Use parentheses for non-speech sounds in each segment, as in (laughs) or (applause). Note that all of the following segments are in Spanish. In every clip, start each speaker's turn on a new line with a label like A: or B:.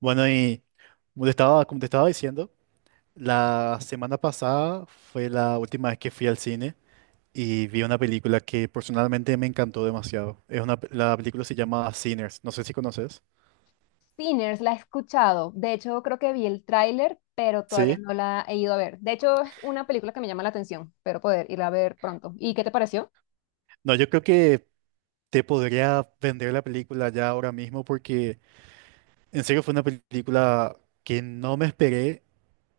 A: Bueno, y como te estaba diciendo, la semana pasada fue la última vez que fui al cine y vi una película que personalmente me encantó demasiado. Es una, la película se llama Sinners, no sé si conoces.
B: Sinners, la he escuchado. De hecho, creo que vi el tráiler, pero todavía
A: Sí.
B: no la he ido a ver. De hecho, es una película que me llama la atención, pero poder irla a ver pronto. ¿Y qué te pareció?
A: No, yo creo que te podría vender la película ya ahora mismo porque en serio fue una película que no me esperé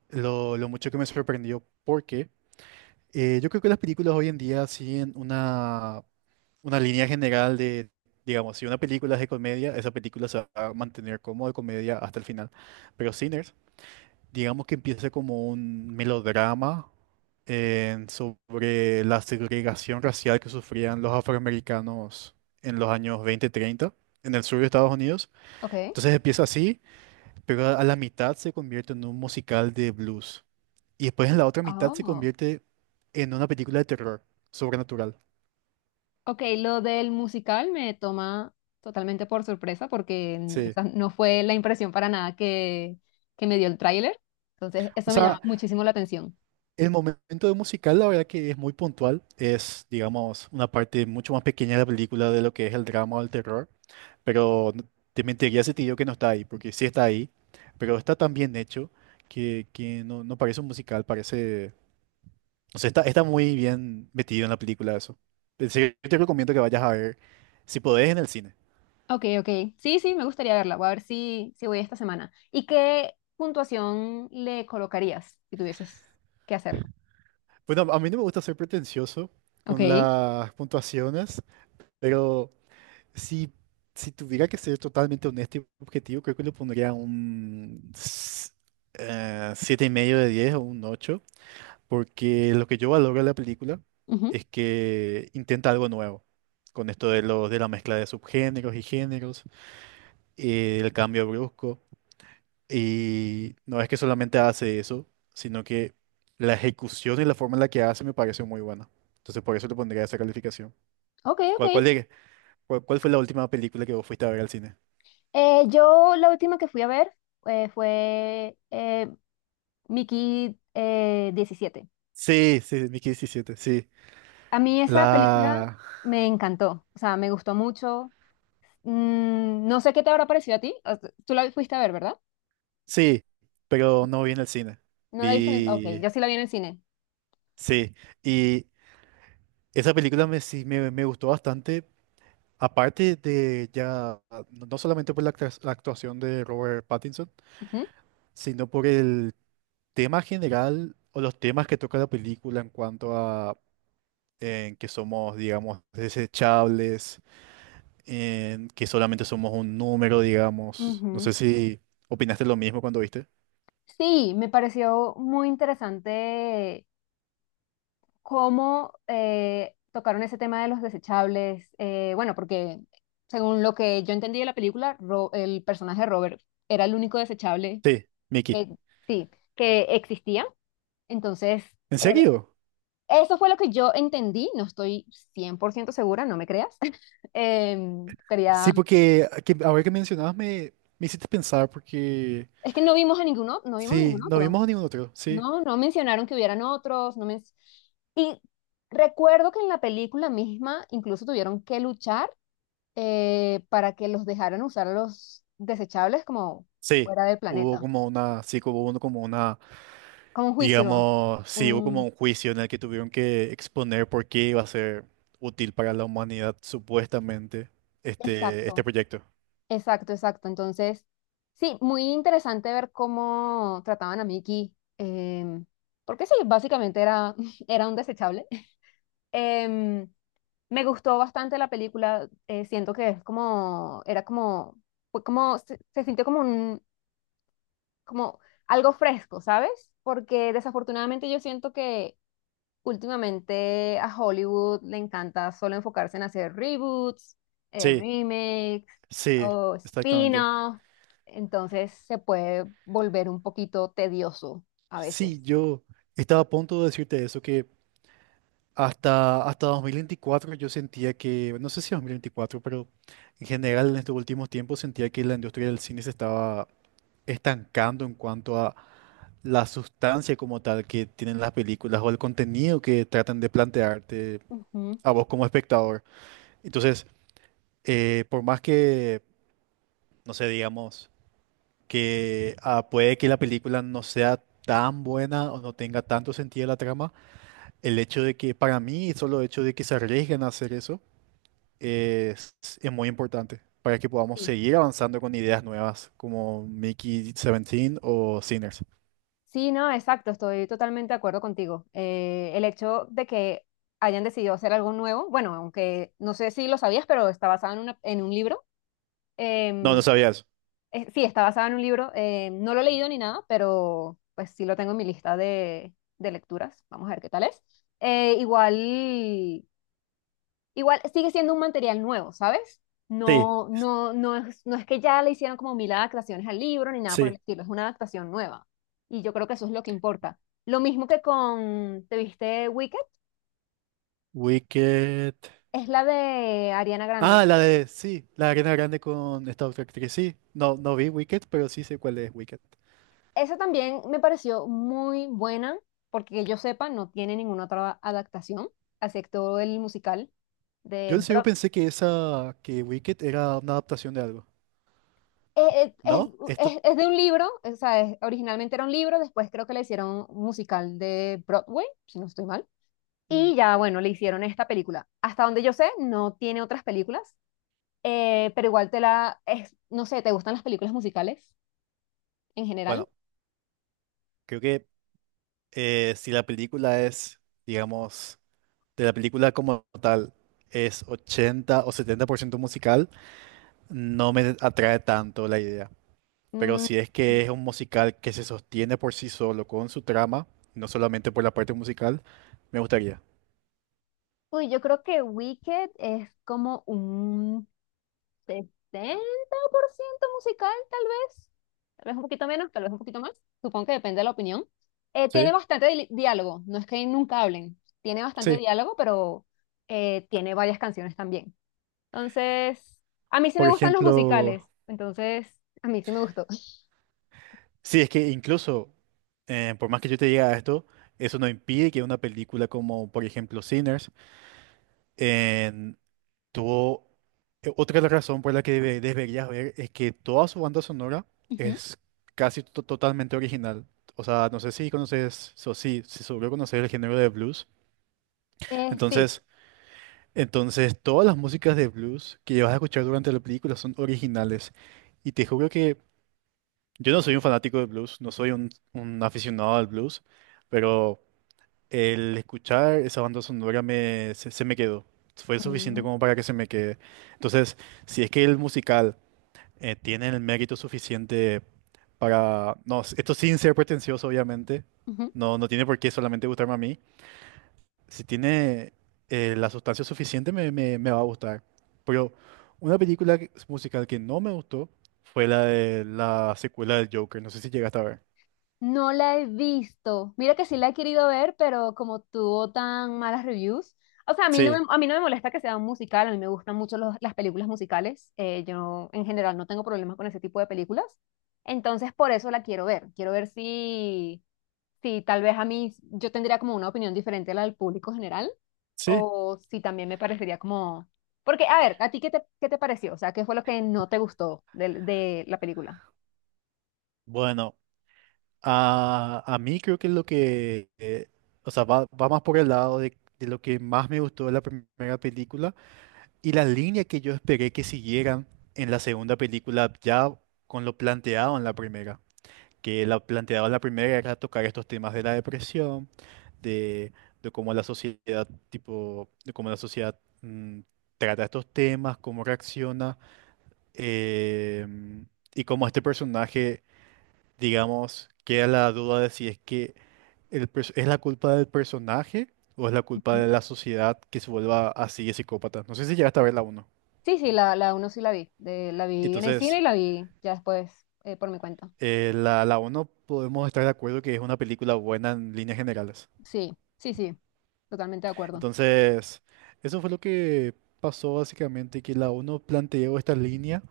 A: lo mucho que me sorprendió porque yo creo que las películas hoy en día siguen una línea general de, digamos, si una película es de comedia, esa película se va a mantener como de comedia hasta el final. Pero Sinners, digamos que empieza como un melodrama sobre la segregación racial que sufrían los afroamericanos en los años 20-30 en el sur de Estados Unidos.
B: Ok.
A: Entonces empieza así, pero a la mitad se convierte en un musical de blues. Y después en la otra mitad se
B: Oh.
A: convierte en una película de terror sobrenatural.
B: Ok, lo del musical me toma totalmente por sorpresa porque
A: Sí.
B: esa no fue la impresión para nada que me dio el tráiler. Entonces,
A: O
B: eso me llama
A: sea,
B: muchísimo la atención.
A: el momento de musical, la verdad que es muy puntual. Es, digamos, una parte mucho más pequeña de la película de lo que es el drama o el terror. Pero no- Te mentiría si te digo que no está ahí, porque sí está ahí. Pero está tan bien hecho que no parece un musical, parece... O sea, está muy bien metido en la película eso. En serio, yo te recomiendo que vayas a ver, si podés, en el cine.
B: Ok, ok. Sí, sí, me gustaría verla. Voy a ver si voy esta semana. ¿Y qué puntuación le colocarías si tuvieses que hacerlo?
A: Bueno, a mí no me gusta ser pretencioso con
B: Ok.
A: las puntuaciones, pero... Si, si tuviera que ser totalmente honesto y objetivo, creo que le pondría un 7,5 de 10 o un 8, porque lo que yo valoro de la película
B: Ujú.
A: es que intenta algo nuevo, con esto de la mezcla de subgéneros y géneros, el cambio brusco, y no es que solamente hace eso, sino que la ejecución y la forma en la que hace me parece muy buena. Entonces por eso le pondría esa calificación.
B: Ok, ok.
A: ¿Cuál, cuál, de- cuál fue la última película que vos fuiste a ver al cine?
B: Yo la última que fui a ver fue Mickey 17.
A: Sí, sí, Mickey diecisiete, sí.
B: A mí esa película
A: La...
B: me encantó, o sea, me gustó mucho. No sé qué te habrá parecido a ti. O sea, tú la fuiste a ver, ¿verdad?
A: Sí, pero no vi en el cine.
B: ¿No la viste en el...? Ok,
A: Vi...
B: yo sí la vi en el cine.
A: Sí, y esa película me gustó bastante, aparte de ya, no solamente por la actuación de Robert Pattinson,
B: Ujú.
A: sino por el tema general o los temas que toca la película en cuanto a en que somos, digamos, desechables, en que solamente somos un número, digamos. No
B: Ujú.
A: sé si opinaste lo mismo cuando viste.
B: Sí, me pareció muy interesante cómo tocaron ese tema de los desechables. Bueno, porque según lo que yo entendí de la película, el personaje de Robert era el único desechable
A: Sí, Mickey.
B: que, sí, que existía. Entonces,
A: ¿En
B: era-
A: serio?
B: eso fue lo que yo entendí. No estoy 100% segura, no me creas. (laughs) Quería...
A: Sí, porque ahora que mencionabas me hiciste pensar porque
B: Es que no vimos a ninguno, no vimos a
A: sí,
B: ningún
A: no
B: otro.
A: vimos a ningún otro, sí.
B: No, no mencionaron que hubieran otros, no men- Y recuerdo que en la película misma incluso tuvieron que luchar para que los dejaran usar los desechables como
A: Sí,
B: fuera del
A: hubo
B: planeta,
A: como una, sí, hubo uno como una,
B: como un juicio.
A: digamos, sí, hubo como
B: Un-
A: un juicio en el que tuvieron que exponer por qué iba a ser útil para la humanidad, supuestamente, este
B: exacto,
A: proyecto.
B: exacto, exacto. Entonces, sí, muy interesante ver cómo trataban a Mickey, porque sí, básicamente era, (laughs) era un desechable. Em, Me gustó bastante la película, siento que es como, era como, fue como, se sintió como algo fresco, ¿sabes? Porque desafortunadamente yo siento que últimamente a Hollywood le encanta solo enfocarse en hacer reboots,
A: Sí,
B: remakes
A: sí,
B: o
A: exactamente.
B: spin-off, entonces se puede volver un poquito tedioso a veces.
A: Sí, yo estaba a punto de decirte eso, que. Hasta 2024 yo sentía que, no sé si 2024, pero en general en estos últimos tiempos sentía que la industria del cine se estaba estancando en cuanto a la sustancia como tal que tienen las películas o el contenido que tratan de plantearte
B: Ujú.
A: a vos como espectador. Entonces, por más que, no sé, digamos, que ah, puede que la película no sea tan buena o no tenga tanto sentido la trama, el hecho de que para mí, solo el hecho de que se arriesguen a hacer eso, es muy importante para que podamos
B: Sí.
A: seguir avanzando con ideas nuevas como Mickey 17 o Sinners.
B: Sí, no, exacto, estoy totalmente de acuerdo contigo. El hecho de que hayan decidido hacer algo nuevo, bueno, aunque no sé si lo sabías, pero está basado en, en un libro.
A: No, no
B: em,
A: sabía eso.
B: sí, está basada en un libro. No lo he leído ni nada, pero pues sí lo tengo en mi lista de lecturas. Vamos a ver qué tal es. Eh, igual, igual sigue siendo un material nuevo, ¿sabes?
A: Sí,
B: No, no, no es que ya le hicieron como mil adaptaciones al libro ni nada por el
A: sí.
B: estilo, es una adaptación nueva. Y yo creo que eso es lo que importa. Lo mismo que con, ¿te viste Wicked?
A: Wicked.
B: Es la de Ariana Grande.
A: Ah, la de, sí, la Arena Grande con esta otra actriz. Sí, no, no vi Wicked, pero sí sé cuál es Wicked.
B: Esa también me pareció muy buena, porque que yo sepa, no tiene ninguna otra adaptación, excepto el musical
A: Yo
B: de
A: en serio
B: Brock.
A: pensé que esa, que Wicked era una adaptación de algo.
B: Eh, eh, Es,
A: ¿No? Esto,
B: es de un libro, o sea, originalmente era un libro, después creo que le hicieron un musical de Broadway, si no estoy mal,
A: mm,
B: y ya, bueno, le hicieron esta película. Hasta donde yo sé, no tiene otras películas, pero igual no sé, ¿te gustan las películas musicales en general?
A: bueno, creo que si la película es, digamos, de la película como tal es 80 o 70% musical, no me atrae tanto la idea. Pero
B: Mm,
A: si es que es un musical que se sostiene por sí solo con su trama, no solamente por la parte musical, me gustaría.
B: Uy, yo creo que Wicked es como un 60% musical, ¿tal vez? Tal vez un poquito menos, tal vez un poquito más. Supongo que depende de la opinión. Tiene
A: Sí,
B: bastante diálogo, no es que nunca hablen. Tiene bastante
A: sí.
B: diálogo, pero tiene varias canciones también. Entonces, a mí sí
A: Por
B: me gustan los
A: ejemplo,
B: musicales. Entonces, a mí sí me gustó.
A: sí, es que incluso, por más que yo te diga esto, eso no impide que una película como, por ejemplo, Sinners, todo, otra razón por la que deberías ver es que toda su banda sonora
B: Ujú.
A: es casi totalmente original. O sea, no sé si conoces, si seguro conocer el género de blues.
B: Sí.
A: Entonces, entonces, todas las músicas de blues que vas a escuchar durante la película son originales. Y te juro que yo no soy un fanático de blues, no soy un aficionado al blues, pero... El escuchar esa banda sonora se me quedó. Fue suficiente
B: Mm,
A: como para que se me quede. Entonces, si es que el musical tiene el mérito suficiente para... No, esto sin ser pretencioso, obviamente.
B: ujú.
A: No, no tiene por qué solamente gustarme a mí. Si tiene la sustancia suficiente, me va a gustar. Pero una musical que no me gustó fue la de la secuela del Joker. No sé si llegaste a ver.
B: No la he visto. Mira que sí la he querido ver, pero como tuvo tan malas reviews. O sea, a mí no
A: Sí,
B: me, a mí no me molesta que sea un musical, a mí me gustan mucho las películas musicales. Yo en general no tengo problemas con ese tipo de películas. Entonces, por eso la quiero ver. Quiero ver si tal vez a mí yo tendría como una opinión diferente a la del público general
A: sí.
B: o si también me parecería como... Porque, a ver, ¿a ti qué te, pareció? O sea, ¿qué fue lo que no te gustó de la película?
A: Bueno. A mí creo que lo que, o sea, va más por el lado de lo que más me gustó de la primera película y la línea que yo esperé que siguieran en la segunda película ya con lo planteado en la primera. Que lo planteado en la primera era tocar estos temas de la depresión, de, de cómo la sociedad, tipo, de cómo la sociedad trata estos temas, cómo reacciona, em, y cómo este personaje digamos, queda la duda de si es que es la culpa del personaje o es la culpa de la sociedad que se vuelva así de psicópata. No sé si llegaste a ver la uno.
B: Sí, sí, la uno sí la vi. La vi en el cine
A: Entonces,
B: y la vi ya después por mi cuenta.
A: la uno podemos estar de acuerdo que es una película buena en líneas generales.
B: Sí, sí, sí. Totalmente de acuerdo.
A: Entonces, eso fue lo que pasó básicamente, que la uno planteó esta línea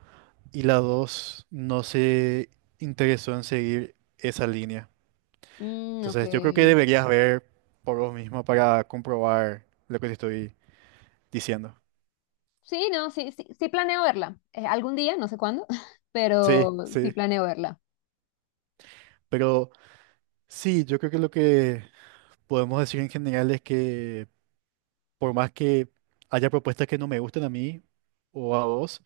A: y la 2 no se interesó en seguir esa línea.
B: Mm, ok.
A: Entonces, yo creo que deberías ver por vos misma para comprobar lo que te estoy diciendo.
B: Sí, no, sí, sí, sí planeo verla. Algún día, no sé cuándo, (laughs)
A: Sí,
B: pero sí
A: sí.
B: planeo verla.
A: Pero sí, yo creo que lo que podemos decir en general es que por más que haya propuestas que no me gusten a mí o a vos,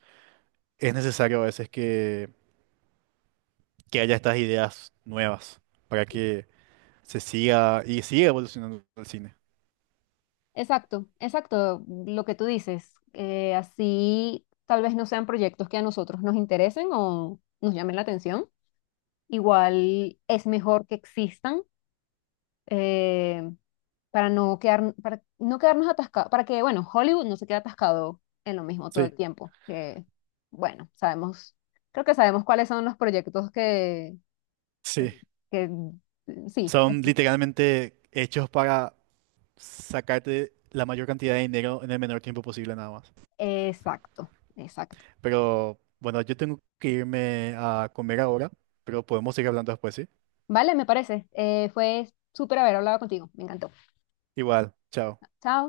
A: es necesario a veces que haya estas ideas nuevas para que se siga y siga evolucionando el cine.
B: Exacto, exacto, lo que tú dices. Así tal vez no sean proyectos que a nosotros nos interesen o nos llamen la atención. Igual es mejor que existan. eh, para no quedar, para no quedarnos atascados, para que, bueno, Hollywood no se quede atascado en lo mismo todo el
A: Sí,
B: tiempo, que, bueno, sabemos, creo que sabemos cuáles son los proyectos que,
A: sí.
B: sí,
A: Son literalmente hechos para sacarte la mayor cantidad de dinero en el menor tiempo posible nada más.
B: exacto, exacto.
A: Pero bueno, yo tengo que irme a comer ahora, pero podemos seguir hablando después, ¿sí?
B: Vale, me parece. Fue súper haber hablado contigo, me encantó.
A: Igual, chao.
B: Chao.